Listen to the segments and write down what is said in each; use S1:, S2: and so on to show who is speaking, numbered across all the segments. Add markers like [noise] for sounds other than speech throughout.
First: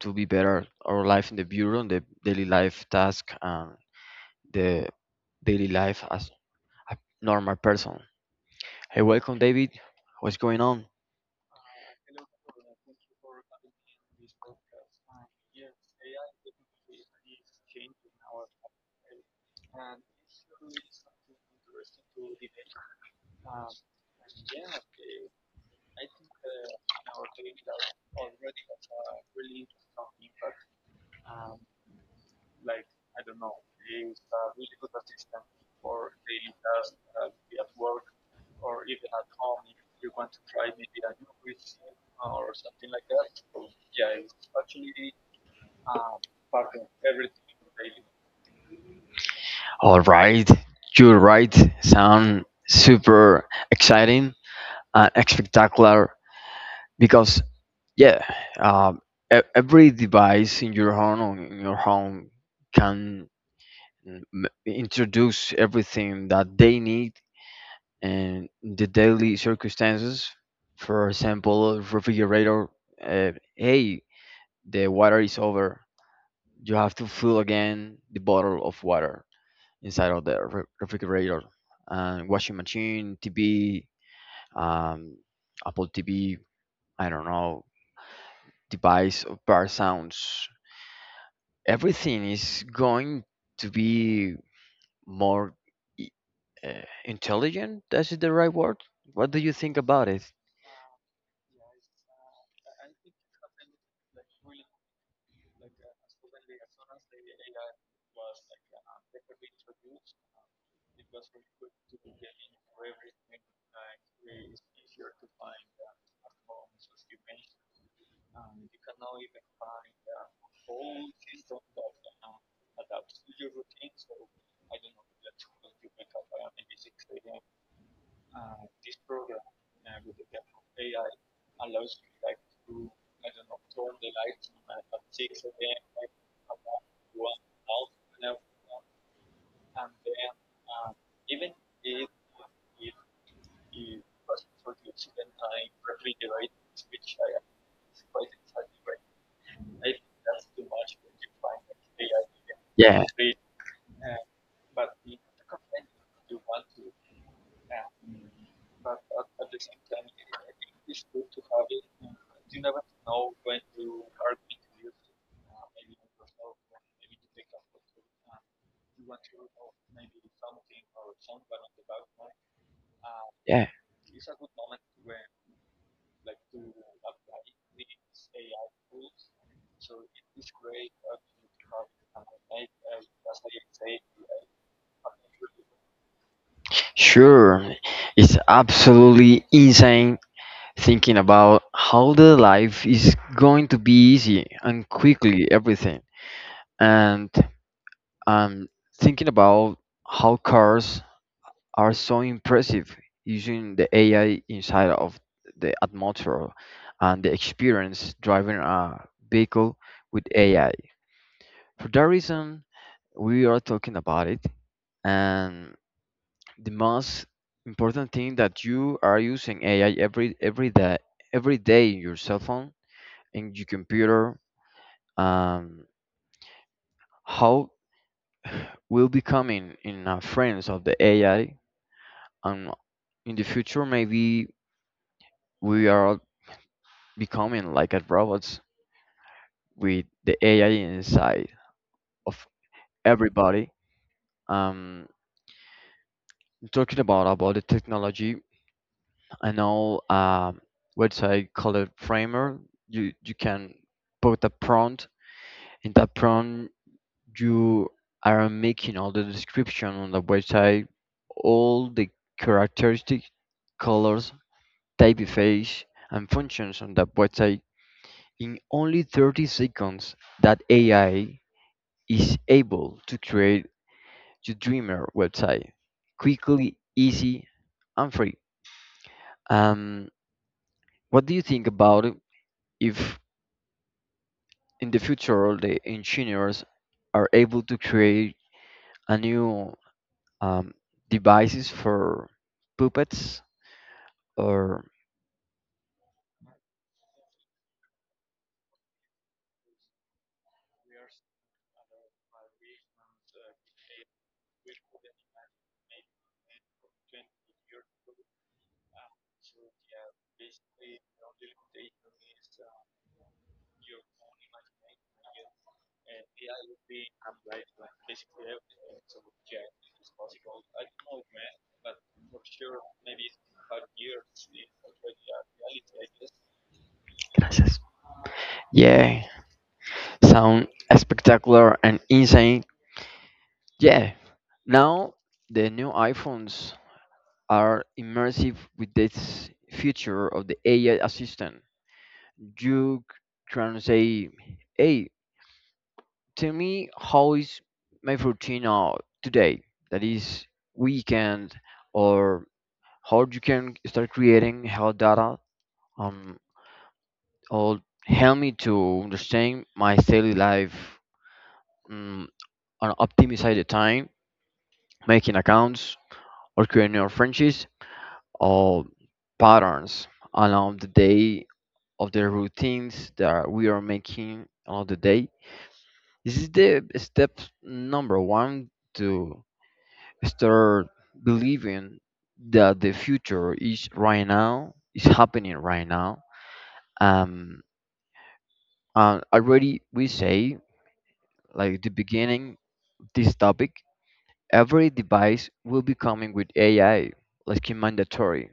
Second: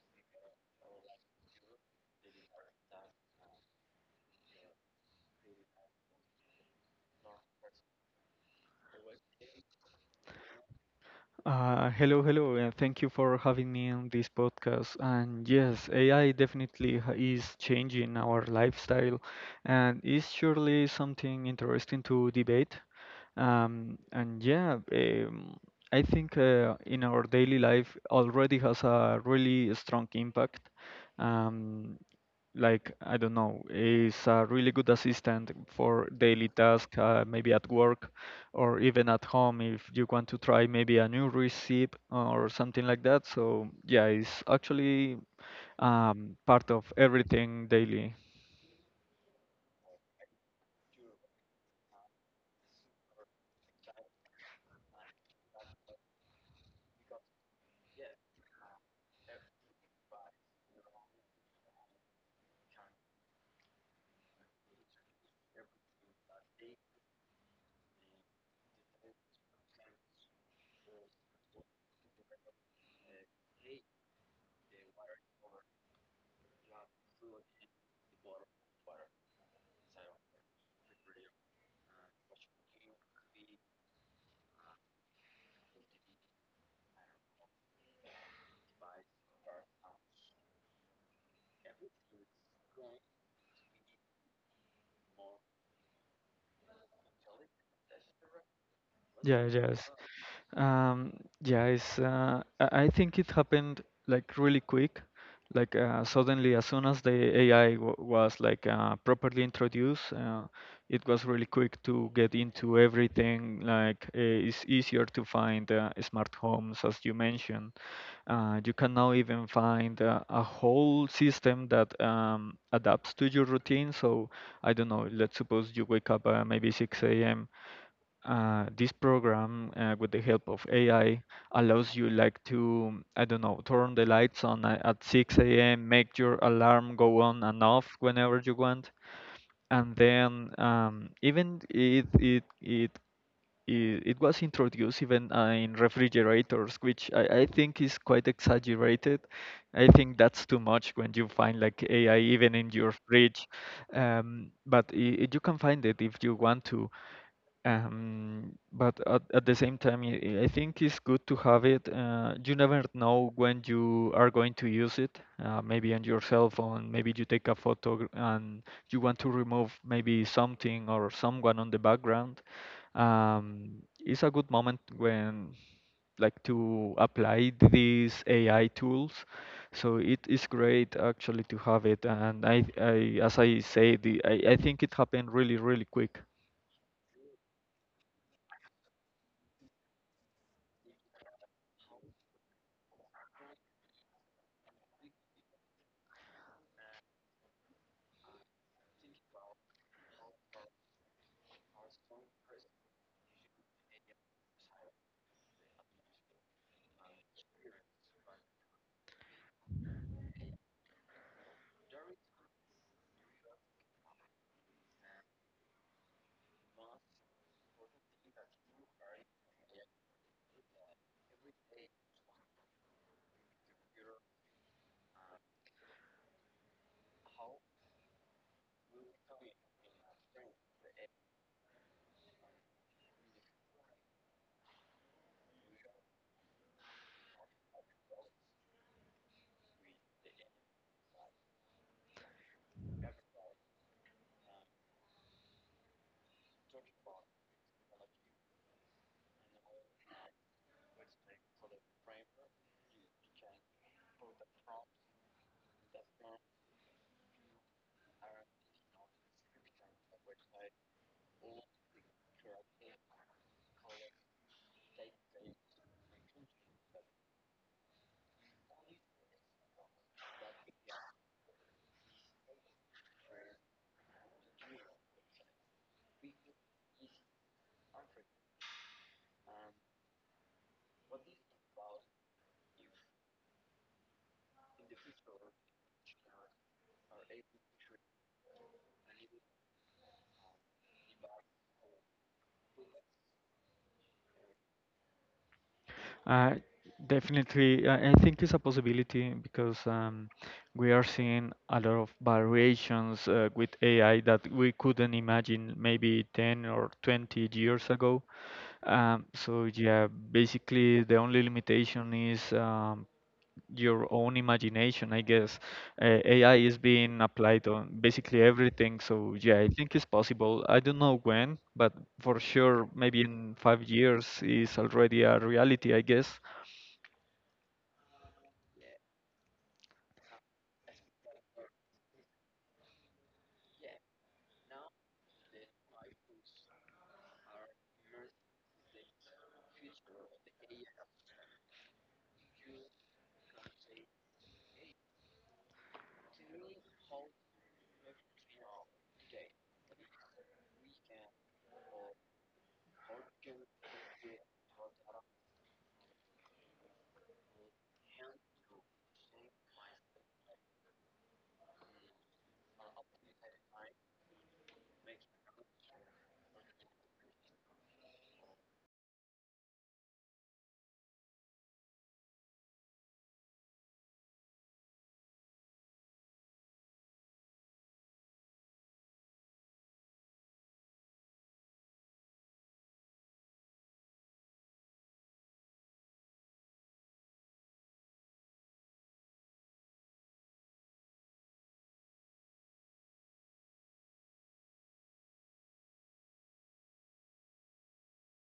S1: to be better our life in the bureau, the daily life task, and the daily life as a normal person. Hey, welcome, David. What's going on?
S2: Hello, hello, and thank you for having me on this podcast. And yes, AI definitely is changing our lifestyle, and is surely something interesting to debate. And yeah, I think in our daily life already has a really strong impact. Um, like I don't know, is a really good assistant for daily tasks. Maybe at work or even at home if you want to try maybe a new recipe or something like that. So yeah, it's actually part of everything daily.
S1: All right, you're right. Sound super exciting and spectacular because yeah, um, every device in your home can introduce everything that they need and the daily circumstances. For example, refrigerator. Hey, the water is over. You have to fill again the bottle of water inside of the refrigerator and washing machine, TV, um, Apple TV. I don't know device or bar sounds. Everything is going to be more i- intelligent. That's the right word. What do
S2: Yeah,
S1: you think
S2: yes.
S1: about it?
S2: Um, yeah, it's, I think it happened like really quick. Like suddenly, as soon as the AI was like properly introduced, it was really quick to get into everything. Like it's easier to find smart homes, as you mentioned. You can now even find a whole system that adapts to your routine. So I don't know, let's suppose you wake up maybe 6 a.m. This program with the help of AI allows you like to, I don't know, turn the lights on at 6 a.m. Make your alarm go on and off whenever you want. And then even it was introduced even in refrigerators, which I think is quite exaggerated. I think that's too much when you find like AI even in your
S1: Yeah,
S2: fridge. But I you can find it if you want to. But at the same time, I think it's good to have it. You never know when you are going to use it. Maybe on your cell phone, maybe you take a photo and you want to remove maybe something or someone on the background. Um,
S1: yeah,
S2: it's a good moment when like to apply these AI tools. So it is great actually to have it. And I, as I say, I think it happened really, really quick.
S1: Sure. It's absolutely insane thinking about how the life is going to be easy and quickly everything. And I'm thinking about how cars are so impressive using the AI inside of the atmosphere and the experience driving a vehicle with AI. For that reason, we are talking about it, and the most important thing that you are using AI every day in your cell phone in your computer. Um, how will becoming in friends of the AI and in the future maybe we are becoming like a robot with the AI inside of everybody. Um, talking about the technology, I know a website called Framer. You can put a prompt. In that prompt, you are making all the description on the website, all the characteristics, colors, typeface, and functions on the website in only 30 seconds. That AI is able to create your dreamer website quickly, easy, and free. Um, what do you think about it if in the future all the engineers are able to create a new um, devices for puppets or
S2: Uh, definitely, I think it's a possibility because we are seeing a lot of variations with AI that we couldn't imagine maybe 10 or 20 years ago. So, yeah, basically, the only limitation is your own imagination, I guess. AI is being applied on basically everything. So, yeah, I think it's possible. I don't know when, but for sure, maybe in 5 years is already a reality, I guess.
S1: Gracias. Yeah, sound spectacular and insane. Yeah, now the new iPhones are immersive with this feature of the AI assistant. You try and say, "Hey, tell me how is my routine out today? That is weekend, or how you can start creating health data, um, or help me to understand my daily life, um, and optimize the time, making accounts, or creating new friendships, or patterns along the day of the routines that we are making along the day." This is the step number one to start believing that the future is right now, is happening right now. Um, and already we say, like the beginning, of this topic, every device will be coming with AI, like in mandatory,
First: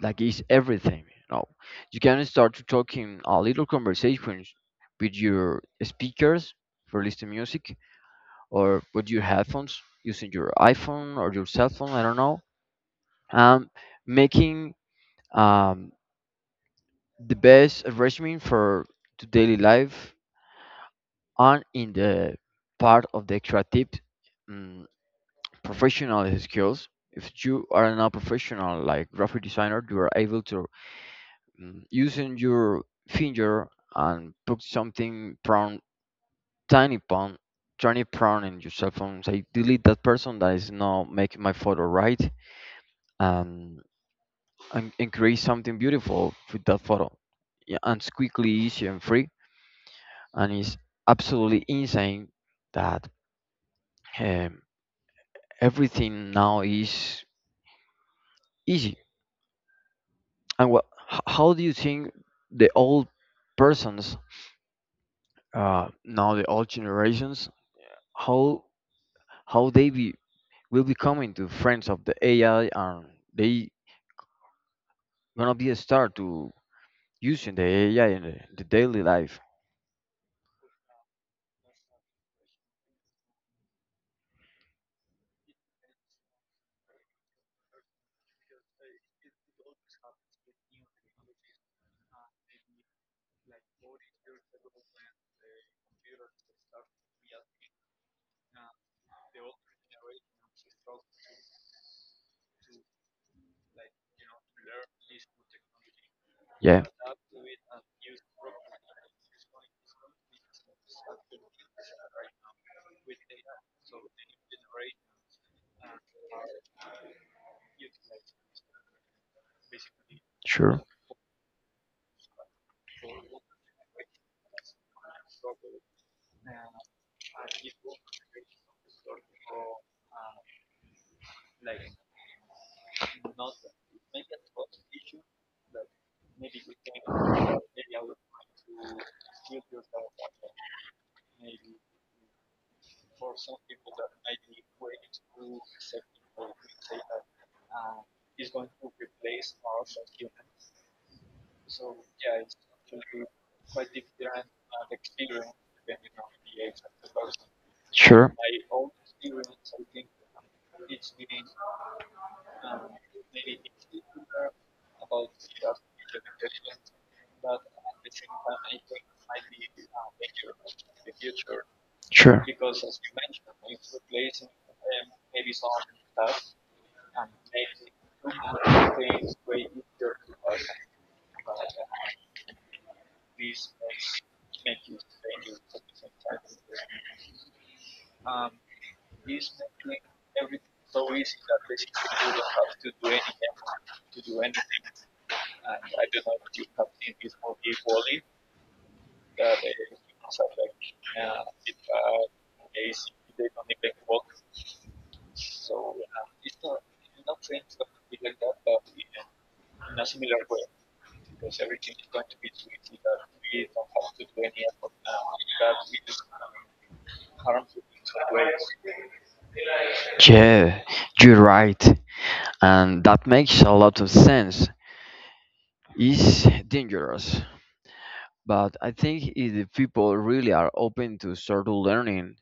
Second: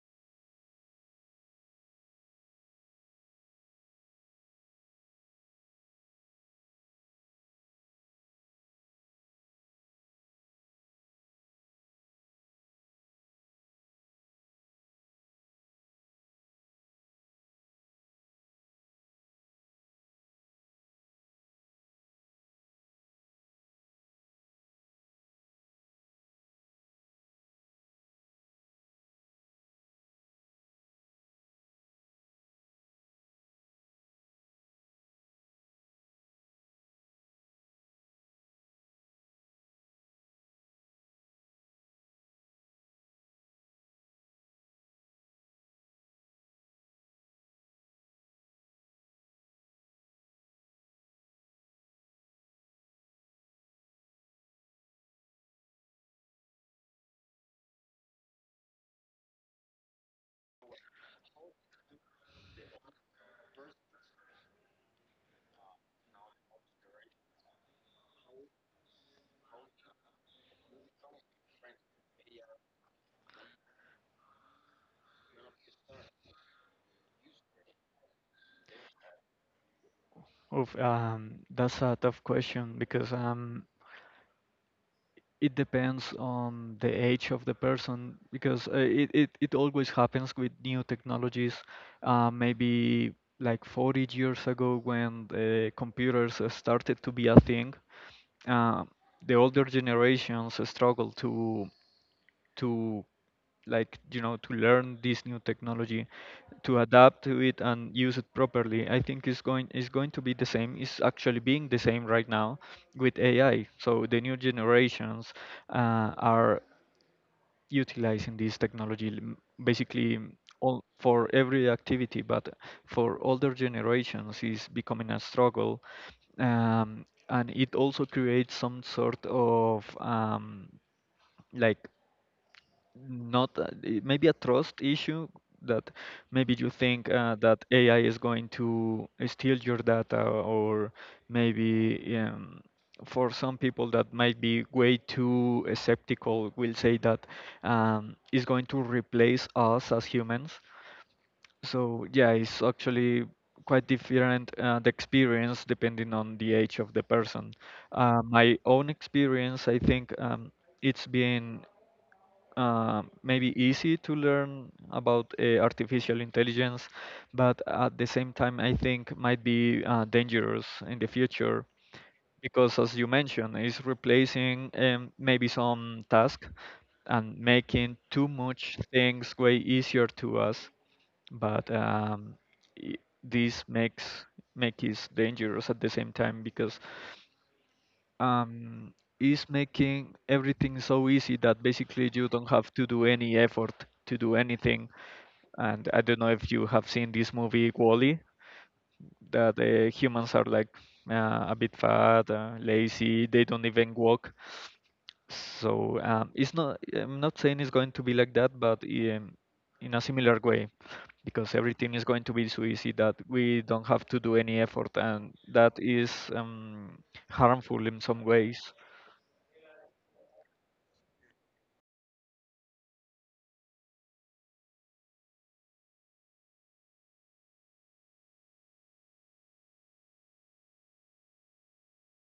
S1: like it's everything. You know, you can start to talking a little conversations with your speakers for listening music or with your headphones using your iPhone or your cell phone, I don't know, um, making um, the best regimen for to daily life and in the part of the creative um, professional skills. If you are not professional like graphic designer, you are able to using your finger and put something prone, tiny prone, tiny prone in your cell phone. Say delete that person that is not making my photo right and, and create something beautiful with that photo. Yeah, and it's quickly, easy, and free. And it's absolutely insane that um, everything now is easy. And what? How do you think the old persons now, the old generations, how how they be will be coming to friends of the AI and they gonna be a start to using the AI in the daily life?
S2: Oof, that's a tough question because it depends on the age of the person because it always happens with new technologies. Maybe like 40 years ago when the computers started to be a thing, uh, the older generations struggled to, like, to learn this new technology, to
S1: Yeah.
S2: adapt to it and use it properly. I think is going to be the same, is actually being the same right now with AI. So the new generations are utilizing this technology basically
S1: Sure,
S2: all for every activity. But for older generations is becoming a struggle. And it also creates some sort of like, not maybe a trust issue, that maybe you think that AI is going to steal your data. Or maybe for some people that might be way too skeptical will say that it's going to replace us as humans. So yeah, it's actually quite different, the experience depending on the age of the person. Uh,
S1: sure.
S2: my own
S1: Sure.
S2: experience, I think it's been maybe easy to learn about artificial intelligence, but at the same time, I think might be dangerous in the future because, as you mentioned, it's replacing maybe some task and making too much things way easier to us. But i- this make it dangerous at the same time because um, is making everything so easy that basically you don't have to do any effort to do anything. And I don't know if you have seen this movie Wall-E, that humans are like a bit fat, lazy, they don't even walk. So, it's not. I'm not saying it's going to be like that, but in a similar way, because everything is going to be so easy that we don't have to do any effort, and that is harmful in some ways.
S1: Yeah, you're right, and that makes a lot of sense. It's dangerous, but I think if the people really are open to start learning,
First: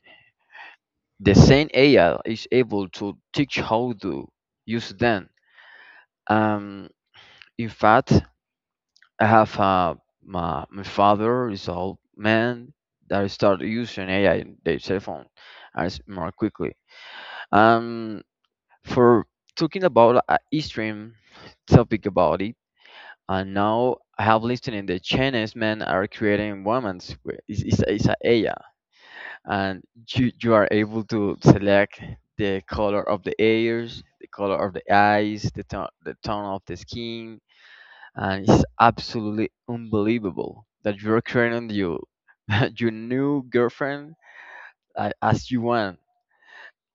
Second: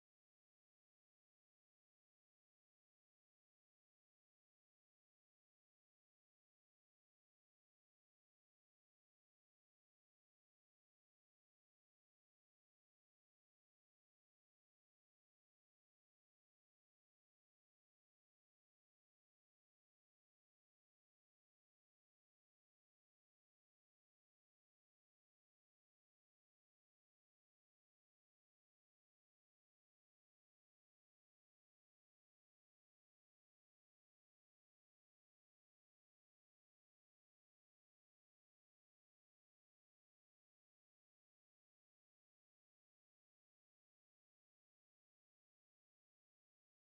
S1: the same AI is able to teach how to use them. Um, in fact, I have my father is an old man that started using AI in their cell phone as more quickly. Um, for talking about a extreme topic about it, and now I have listened in the Chinese men are creating women's where is it's, it's a A I, and you are able to select the color of the ears, the color of the eyes, the tone of the skin. And it's absolutely unbelievable that you're creating your [laughs] your new girlfriend as you want,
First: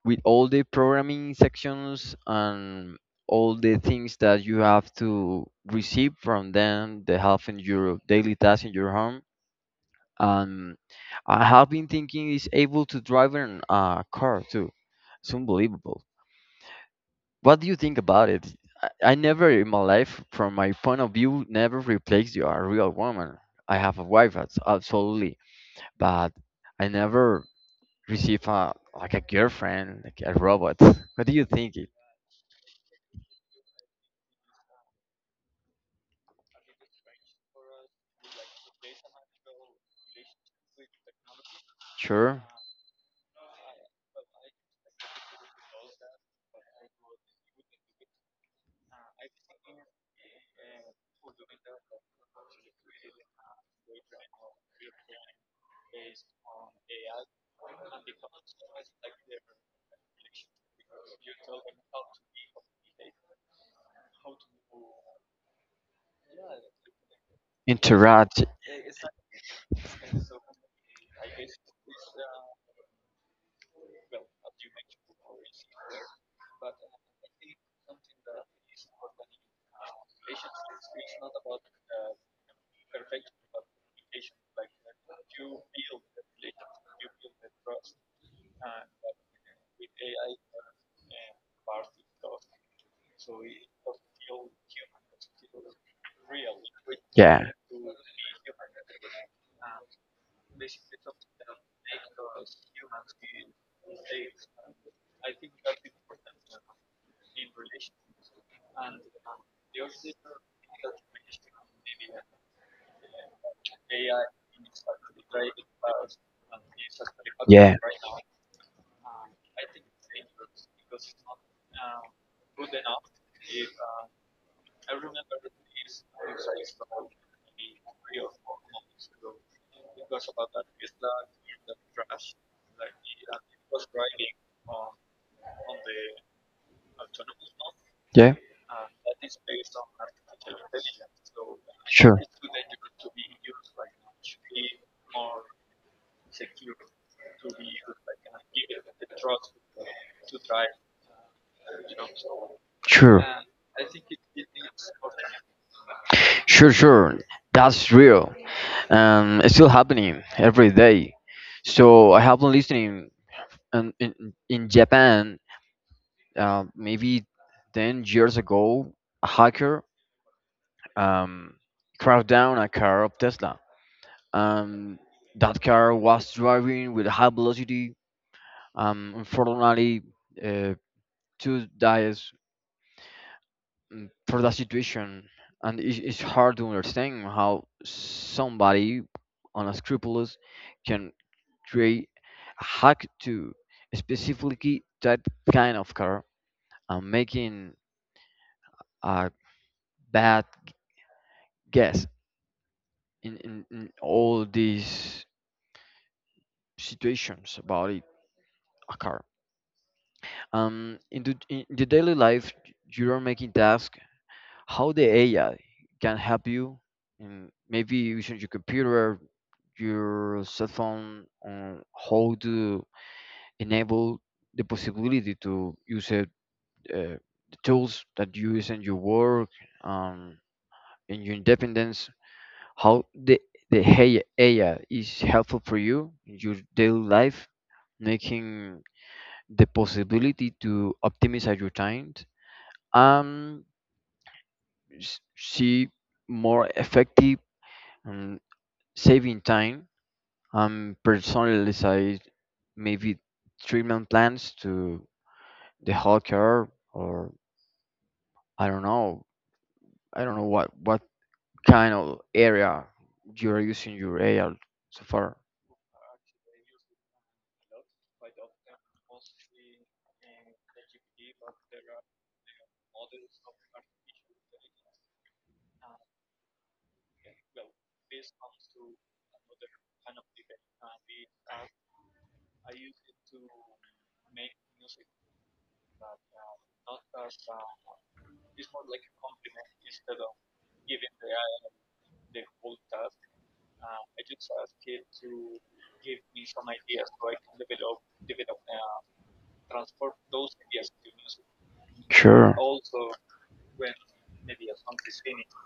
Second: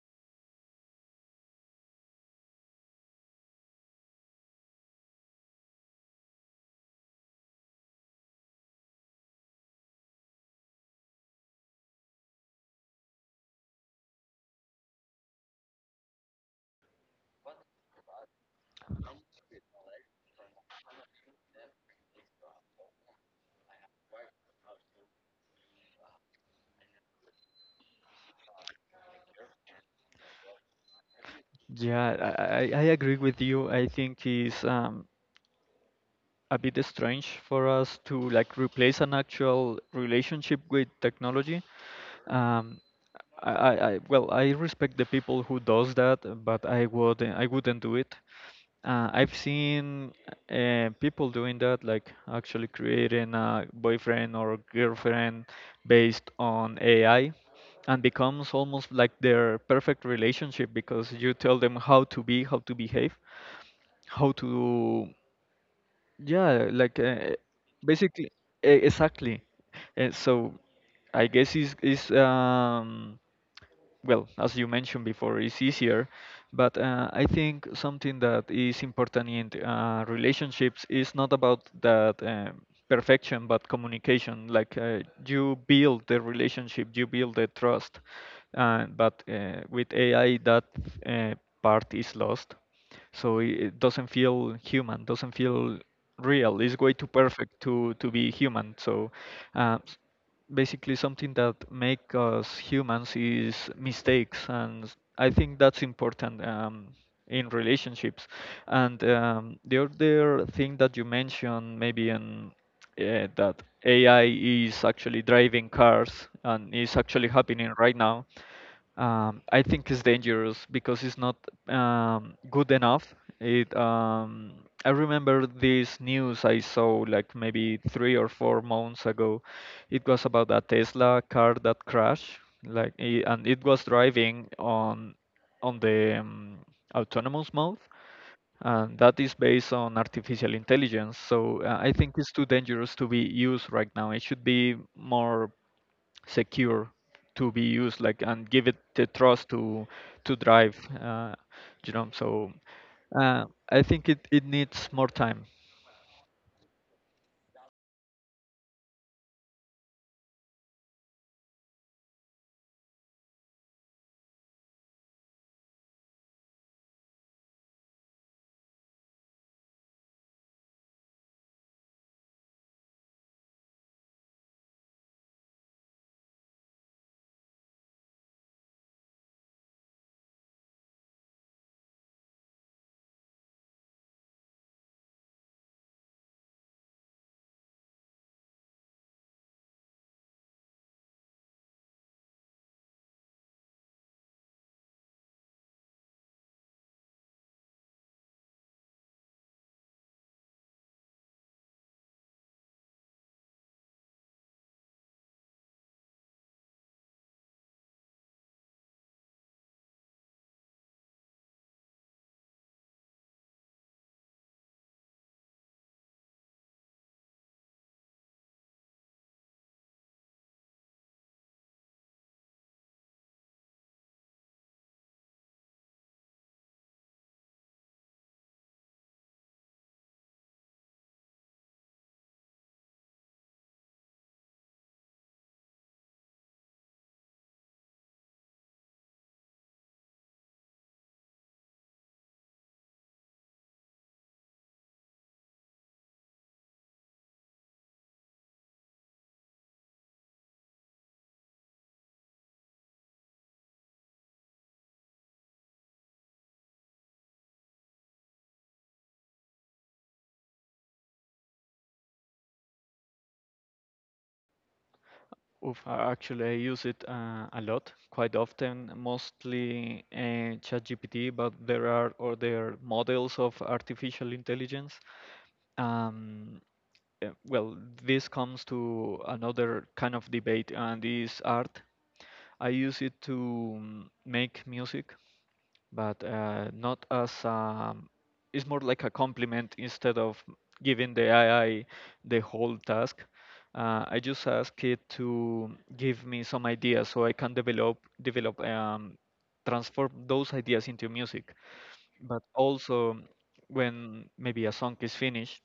S1: with all the programming sections and all the things that you have to receive from them, the help in your daily tasks in your home. And I have been thinking is able to drive in a car too. It's unbelievable. What do you think about it? I never in my life, from my point of view, never replaced you a real woman. I have a wife, that's absolutely, but I never receive a like a girlfriend, like a robot. What do you think?
S2: Yeah, I agree with you. I think it's a bit strange for us to like replace an actual relationship with technology.
S1: Sure.
S2: Um, well, I respect the people who does that, but I wouldn't do it. I've seen people doing that, like actually creating a boyfriend or girlfriend based on AI, and becomes almost like their perfect relationship because you tell them how to be, how to behave, how to, yeah, like basically,
S1: Interact.
S2: exactly. So I guess is well, as you mentioned before, it's easier. But I think something that is important in relationships is not about that perfection, but communication. Like you build the relationship, you build the trust. But with AI, that uh, part is lost, so it doesn't feel human, doesn't feel real. It's way too
S1: Yeah.
S2: perfect
S1: Yeah.
S2: to be human. So uh, s- basically something that make us humans is mistakes, and I think that's important in relationships. And the other thing that you mentioned maybe in that AI is actually driving cars, and is actually happening
S1: Yeah.
S2: right now. I think it's dangerous because it's not good enough. It I remember this news I saw like maybe 3 or 4 months ago. It was about a Tesla car that crashed, and it was driving on the autonomous mode, and that is based on artificial intelligence. So I think
S1: Sure.
S2: it's too dangerous to be used right now. It should be more secure to be used, like, and give it the trust to drive, you know, so
S1: Sure,
S2: uh, I think it needs more time.
S1: sure, sure. That's real. It's still happening every day. So I have been listening in Japan, maybe 10 years ago, a hacker um, crashed down a car of Tesla. Um, that car was driving with high velocity. Unfortunately, uh, two died for that situation, and it's hard to understand how somebody unscrupulous can create a hack to specifically that kind of car and making a bad guess in all these situations about it, a car. In the daily life, you are making tasks. How the AI can help you in maybe using your computer your cell phone on how to enable the possibility to use it, uh, the tools that you use in your work, um, in your independence, how the AI is helpful for you in your daily life, making the possibility to optimize your time and see more effective um, saving time. I'm maybe treatment plans to the whole care or I don't know. I don't know what kind of area you're using your AI so far.
S2: Oof, I actually, I use it a lot, quite often, mostly ChatGPT, but there are other models of artificial intelligence. Um, well, this comes to another kind of debate, and is art. I use it to make music. But not as it's more like a compliment instead of giving the AI the whole task. I just ask it to give me some ideas so I can develop, transform those ideas into music. But
S1: Sure.
S2: also, when maybe a song is finished,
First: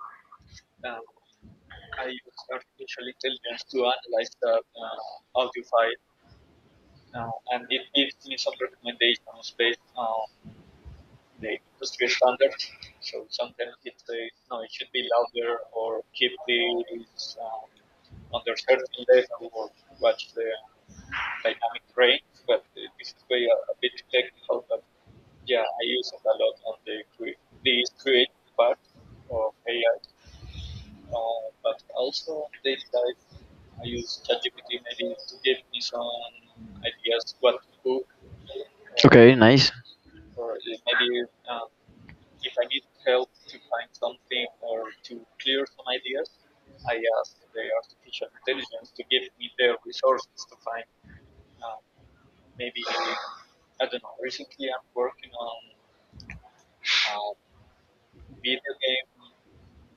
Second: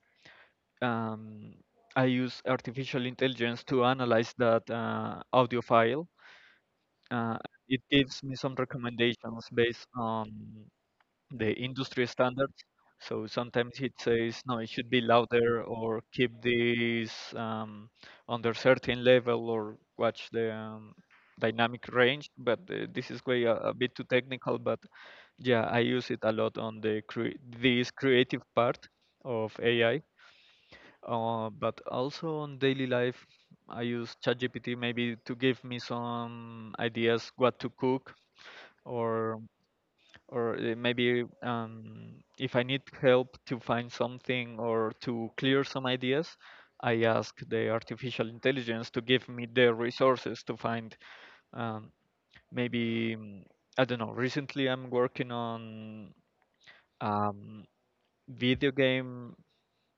S2: um, I use artificial intelligence to analyze that audio file. Uh, it gives me some recommendations based on the industry standards. So sometimes it says, no, it should be louder or keep this under certain level or watch the dynamic range. But this is way a bit too technical. But yeah, I use it a lot on the this creative part of AI. But also on daily life, I use ChatGPT maybe to give me some ideas what to cook,
S1: Okay,
S2: or
S1: nice.
S2: or maybe, if I need help to find something or to clear some ideas, I ask the artificial intelligence to give me the resources to find. Um, Maybe I don't know. Recently, I'm working on um, video game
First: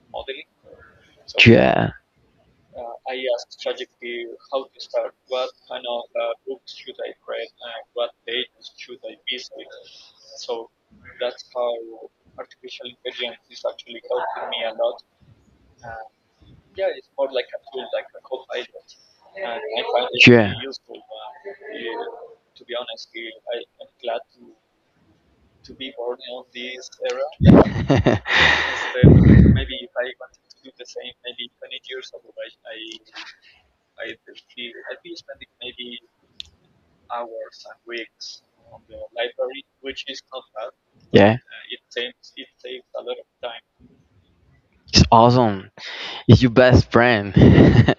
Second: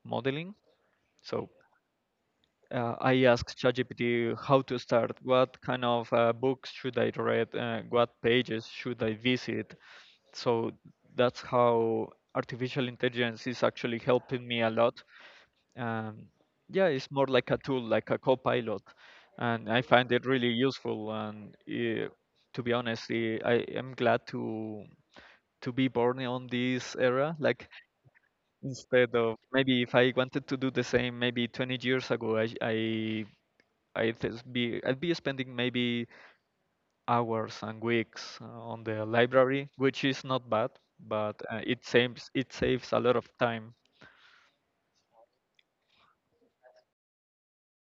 S2: modeling, so.
S1: Yeah. And
S2: I asked ChatGPT how to start, what kind of books should I read, what pages should I visit. So that's how artificial intelligence is actually helping me a lot. Um, yeah, it's more like a tool, like a co-pilot, and I find it really
S1: yeah.
S2: useful.
S1: [laughs]
S2: And to be honest, I am glad to be born on this era. Like,
S1: [laughs]
S2: instead of, maybe if I wanted to do the same, maybe 20 years ago, I'd be spending maybe hours and weeks on the library, which is not bad, but
S1: Yeah,
S2: uh, it saves a lot of time.
S1: it's awesome. It's your best friend. [laughs]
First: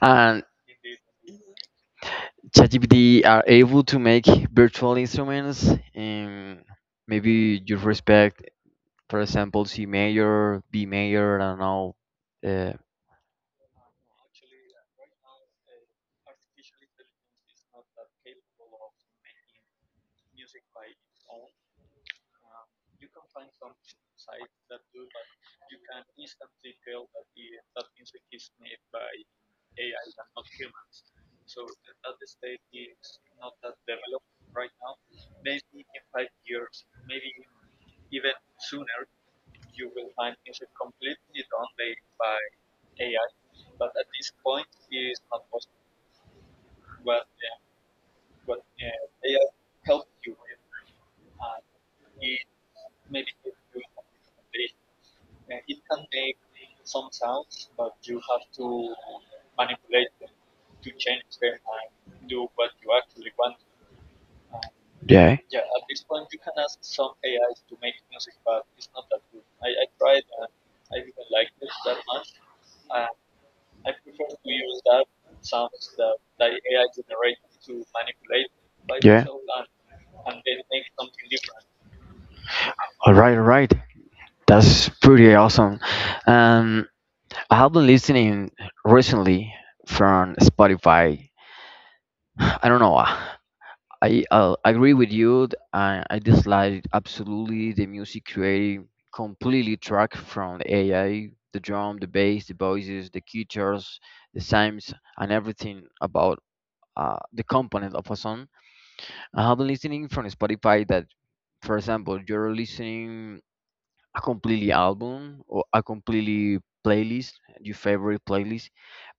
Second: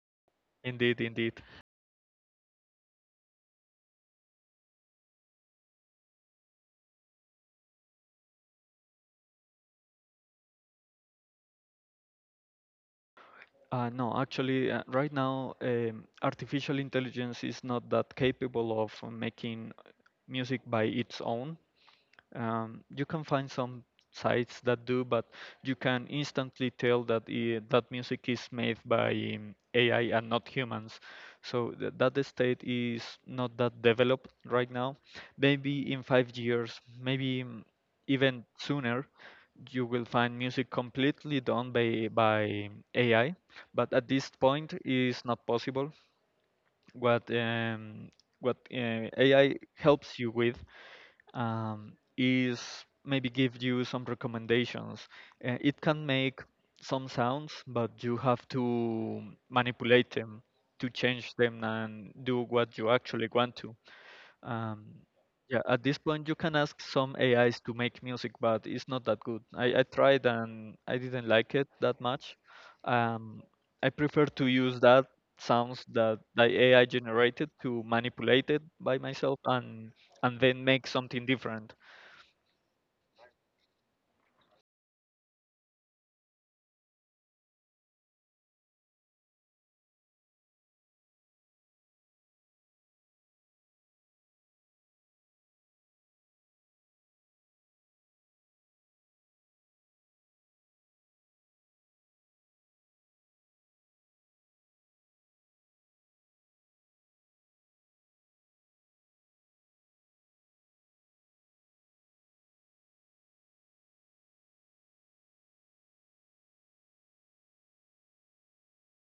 S1: And
S2: Indeed, indeed.
S1: ChatGPT are able to make virtual instruments in maybe you respect, for example, C major, B major, I don't know. Uh,
S2: No, actually, right now, artificial intelligence is not that capable of making music by its own. You can find some sites that do, but you can instantly tell that I that music is made by AI and not humans. So that state is not that developed right now. Maybe in 5 years, maybe even sooner, you will find music completely done by AI. But at this point, is not possible. What um, what AI helps you with is maybe give you some recommendations. It can make some sounds, but you have to manipulate them to change them and do what you actually want to. Um,
S1: yeah,
S2: yeah, at this point you can ask some AIs to make music, but it's not that good. I tried and I didn't like it that much. Um, I prefer to use that sounds that the AI generated to manipulate it by
S1: yeah.
S2: myself and then make something different.
S1: All right, all right. That's pretty awesome. Um, I have been listening recently from Spotify. [sighs] I don't know. I agree with you. I dislike absolutely the music creating completely track from the AI, the drum, the bass, the voices, the guitars, the sounds, and everything about the component of a song. I have been listening from Spotify that, for example, you're listening a completely album or a completely playlist, your favorite playlist,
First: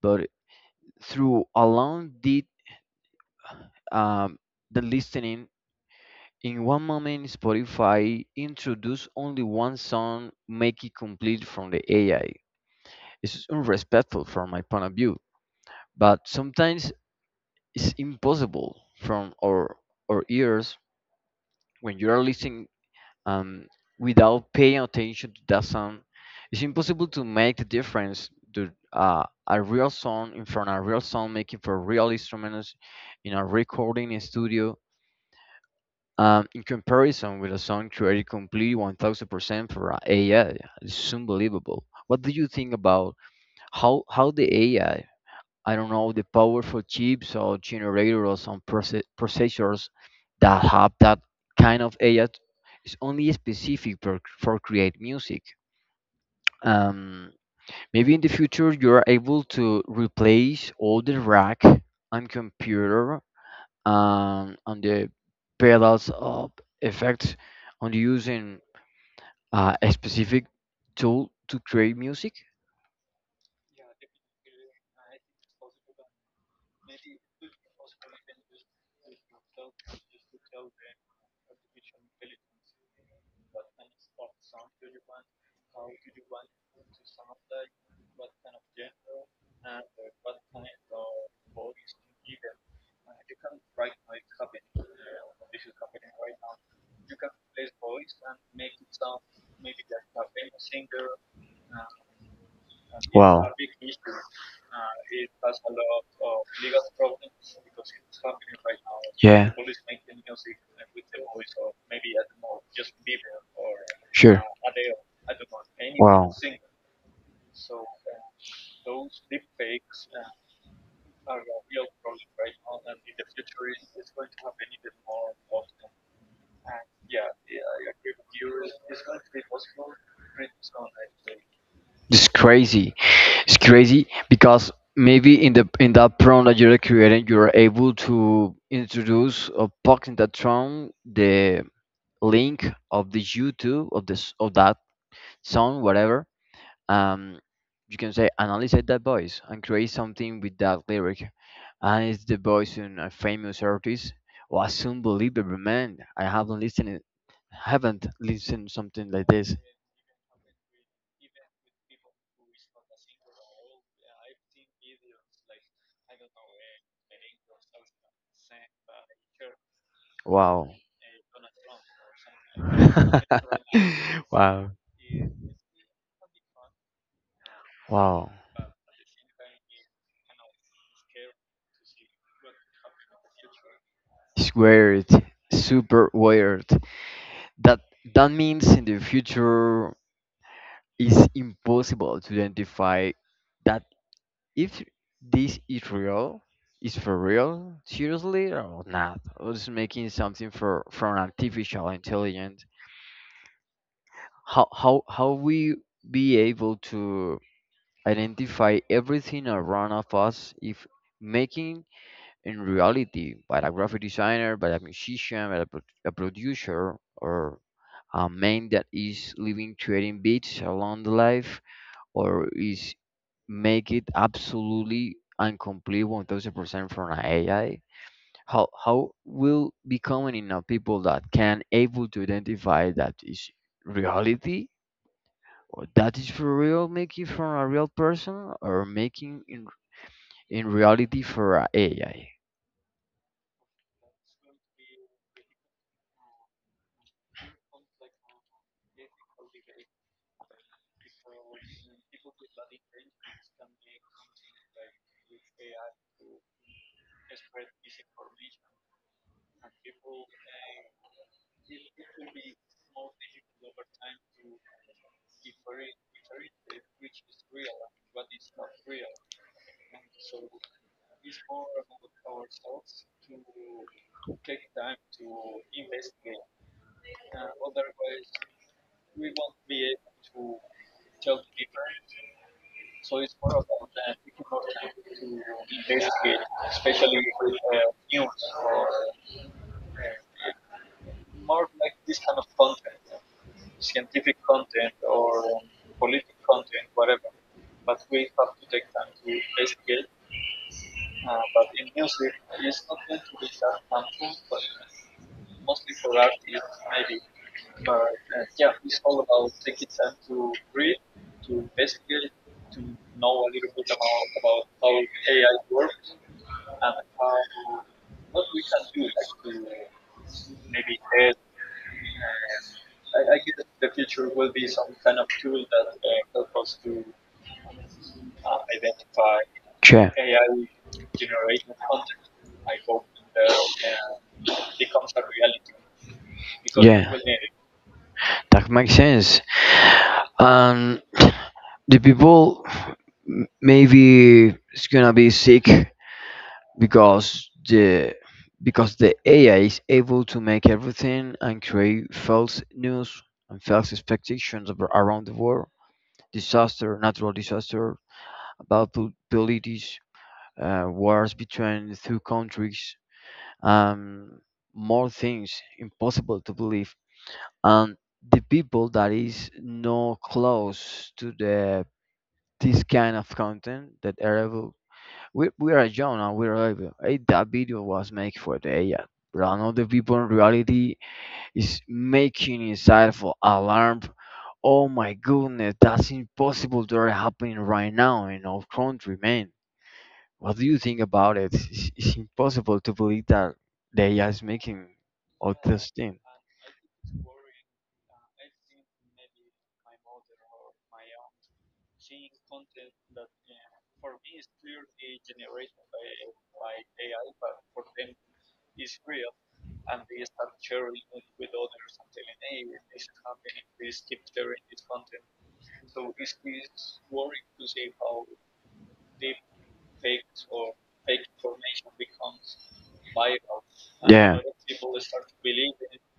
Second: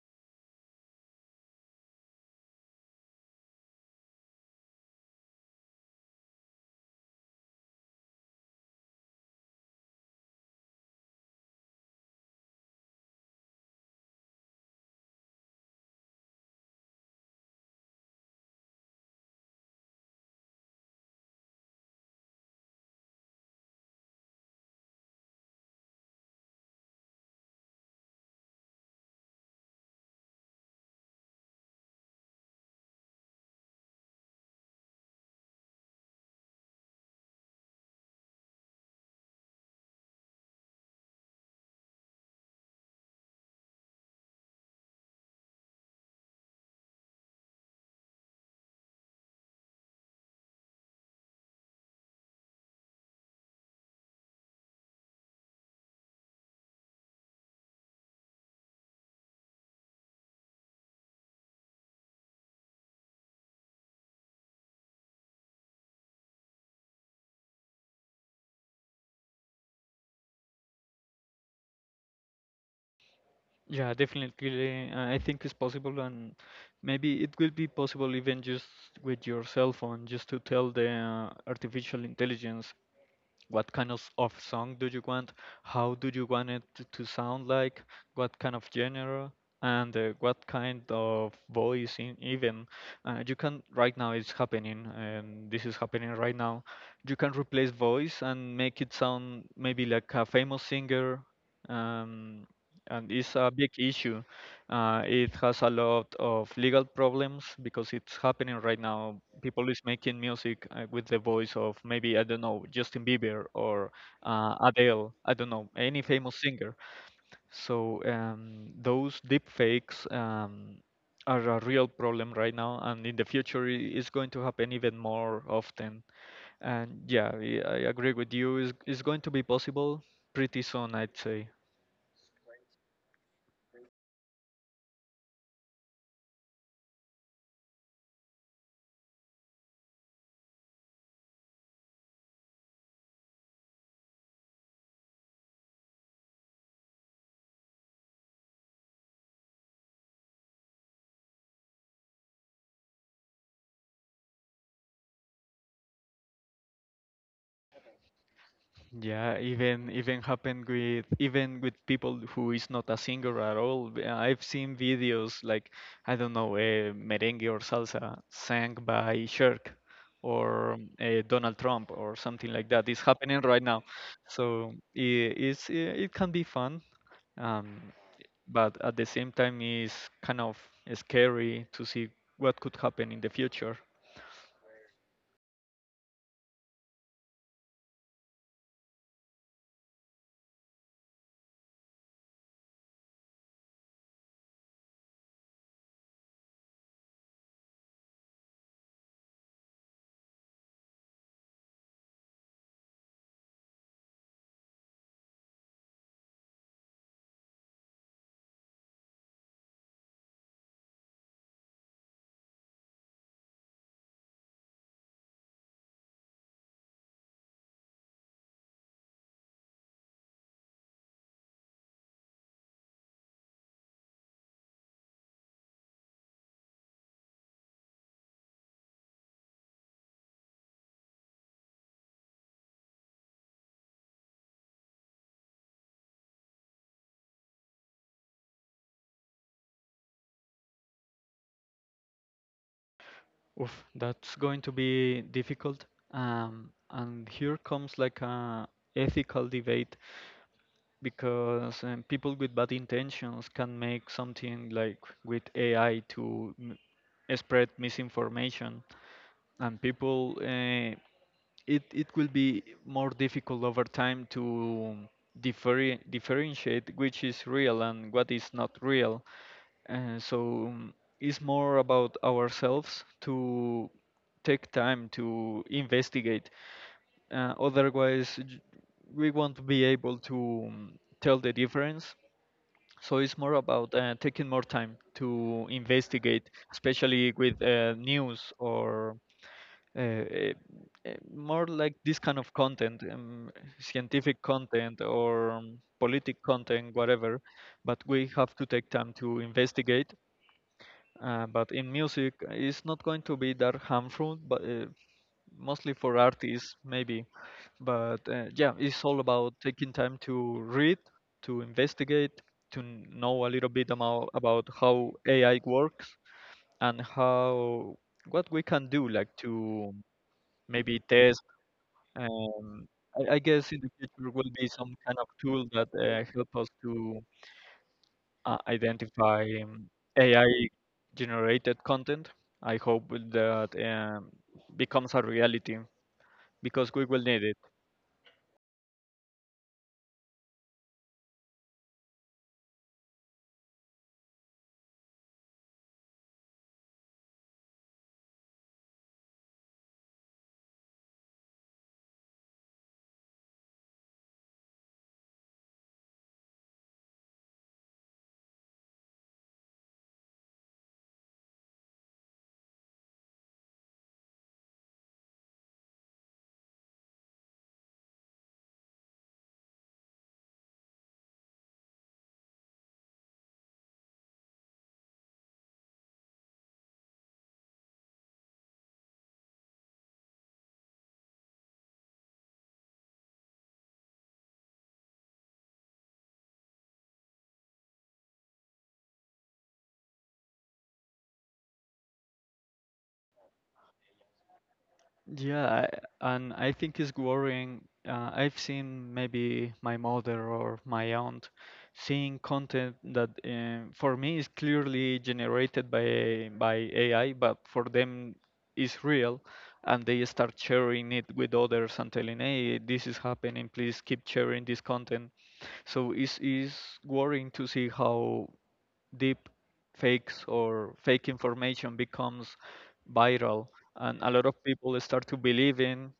S1: but through along um, the listening. In one moment, Spotify introduced only one song, make it complete from the AI. It's unrespectful from my point of view, but sometimes it's impossible from our ears when you are listening um, without paying attention to that song. It's impossible to make the difference to a real song in front a real song making for real instruments in a recording studio. In comparison with a song created completely 1000% for AI, it's unbelievable. What do you think about how the AI, I don't know, the powerful chips or generators or processors that have that kind of AI is only specific for create music. Um, maybe in the future you are able to replace all the rack and computer on the pedals of effects, on using a specific tool to create music.
S2: Yeah, definitely. I think it's possible, and maybe it will be possible even just with your cell phone, just to tell the artificial intelligence what kind of song do you want, how do you want to sound like, what kind of genre, and what kind of voice in even you can, right now it's happening, and this is happening right now. You can replace voice and make it sound maybe like a famous singer, um, and it's a big issue. Uh, it has a lot of legal problems because it's happening right now.
S1: Yeah,
S2: People is making music with the voice of maybe, I don't know, Justin Bieber or
S1: sure.
S2: Adele, I don't know, any famous singer. So those deep fakes are a real problem right now, and in the future. It's going to happen even more often. And yeah, I agree with you. It's going to be possible pretty soon, I'd say.
S1: It's crazy. It's crazy because maybe in the in that prompt that you're creating, you're able to introduce or box in that prompt the link of the YouTube of this of that song, whatever, um, you can say analyze that voice and create something with that lyric. And it's the voice in a famous artist. Was unbelievable, man. I haven't listened it- haven't listened something like
S2: Yeah,
S1: this.
S2: even happened with, even with people who is not a singer at all. I've seen videos like, I don't know, merengue or salsa sang by Shirk or
S1: Wow.
S2: Donald Trump or something like that. It's happening right now,
S1: [laughs]
S2: so
S1: Wow.
S2: it it can be fun, um,
S1: Wow.
S2: but at the same time, it's kind of scary to see what could happen in the future.
S1: It's weird. Super weird. That that means in the future it's impossible to identify that if this is real, is for real, seriously or not, or just making something for from artificial intelligence, how we be able to identify everything around of us if making in reality by a graphic designer, by a musician, by a, a producer or a man that is living creating beats along the life or is make it absolutely and complete 1000% from an AI? How will becoming enough people that can able to identify that is reality or that is for real making from a real person or making in reality for a AI?
S2: Oof, that's going to be difficult. And here comes like a ethical debate because people with bad intentions can make something like with AI to spread misinformation, and people. It will be more difficult over time to differentiate which is real and what is not real, so it's more about ourselves to take time to investigate. Otherwise, we won't be able to tell the difference. So it's more about taking more time to investigate, especially with news or uh, uh, more like this kind of content, scientific content or politic content, whatever. But we have to take time to investigate. But in music, it's not going to be that harmful, but mostly for artists, maybe. But yeah, it's all about taking time to read, to investigate, to know a little bit about how AI works, and how what we can do, like to maybe test. Um, I guess in the future will be some kind of tool that help us to identify
S1: Sure.
S2: AI generated content. I hope that becomes a reality because we
S1: Yeah,
S2: will need it.
S1: that makes sense. And the people maybe it's gonna be sick because the because the AI is able to make everything and create false news and false expectations around the world. Disaster, natural disaster, about politics, wars between two countries, um, more things impossible to believe. And the people that is no close to the this kind of content that are we are young and we're able. Eh, that video was made for the AI. But I know the people in reality is making inside for alarm. Oh my goodness, that's impossible to are happening right now in our country, man. What do you think about it? It's impossible to believe that the AI is making all
S2: Yeah,
S1: this thing.
S2: I- and I think it's worrying. I've seen maybe my mother or my aunt seeing content that for me is clearly generated by AI, but for them is real, and they start sharing it with others and telling, "Hey, this is happening. Please keep sharing this content." So it's worrying to see how deep fakes or fake information becomes viral, and a
S1: Yeah,
S2: lot of people start to believe in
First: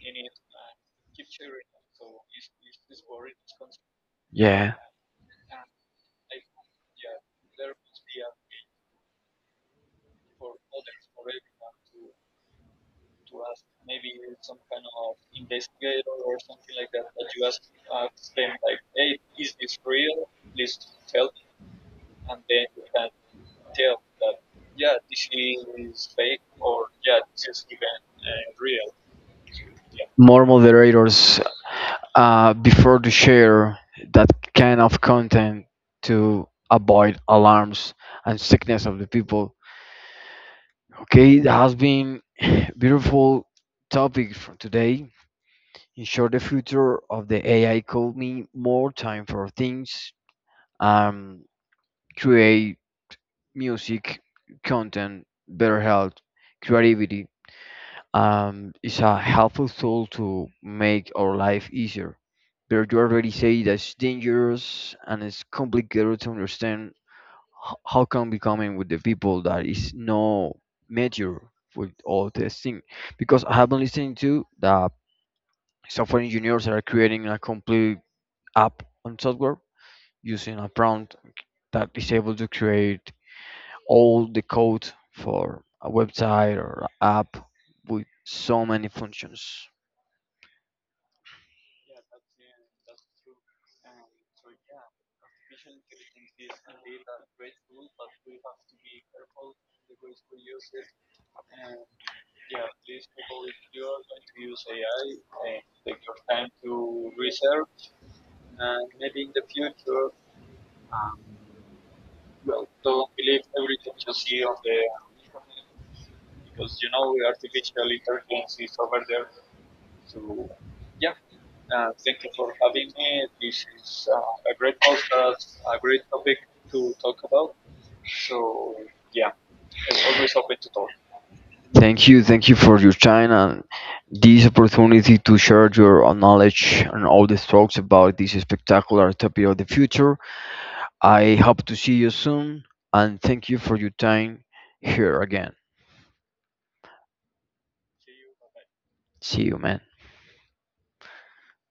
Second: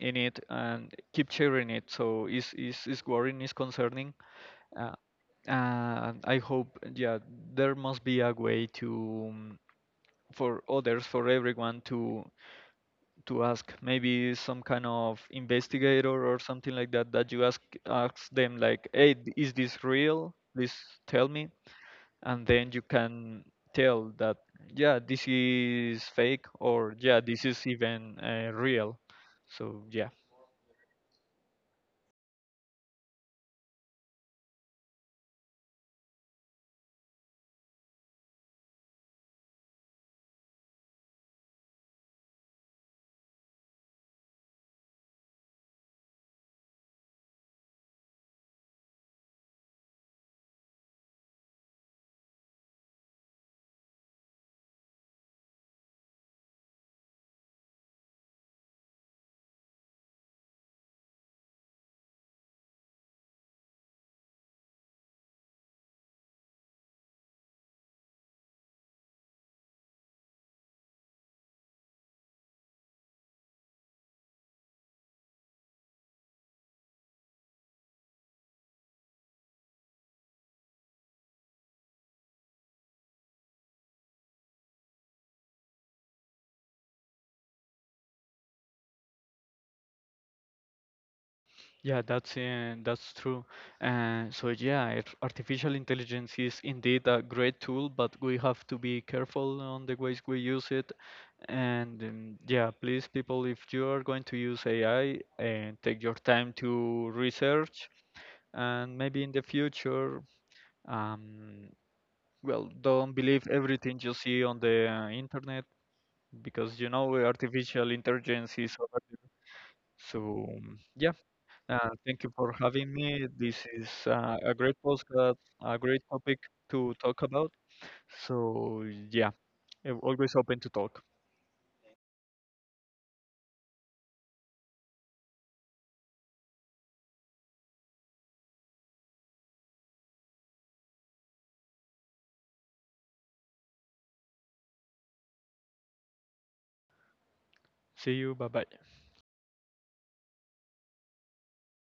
S2: in it and keep sharing it. So it's worrying, it's concerning,
S1: yeah.
S2: uh, and I hope, yeah, there must be a way to, for others, for everyone to ask maybe some kind of investigator or something like that, that you ask them like, hey, is this real, please tell me, and then you can tell that, yeah, this is fake, or yeah, this is even, real, so yeah.
S1: More moderators before to share that kind of content to avoid alarms and sickness of the people. Okay, that has been [laughs] [sighs] beautiful topic for today. Ensure the future of the AI could mean more time for things, um, create music, content, better health, creativity, is a helpful tool to make our life easier. But you already say that's dangerous and it's complicated to understand how come we coming with the people that is no major with all this thing. Because I have been listening to the software engineers that are creating a complete app on software using a prompt that is able to create all the code for a website or a app with so many functions.
S2: Yeah, that's true. So yeah, artificial intelligence is indeed a great tool, but we have to be careful on the ways we use it. And yeah, please, people, if you are going to use AI, take your time to research, and maybe in the future, um, well, don't believe everything you see on the internet, because you know artificial intelligence is over there. So yeah. Thank you for having me. This is a great podcast, a great topic to talk about. So, yeah, I'm always open to talk.
S1: Thank you for your time and this opportunity to share your knowledge and all the thoughts about this spectacular topic of the future. I hope to see you soon and thank you for your time here again.
S2: See you. Bye bye.
S1: See you, man.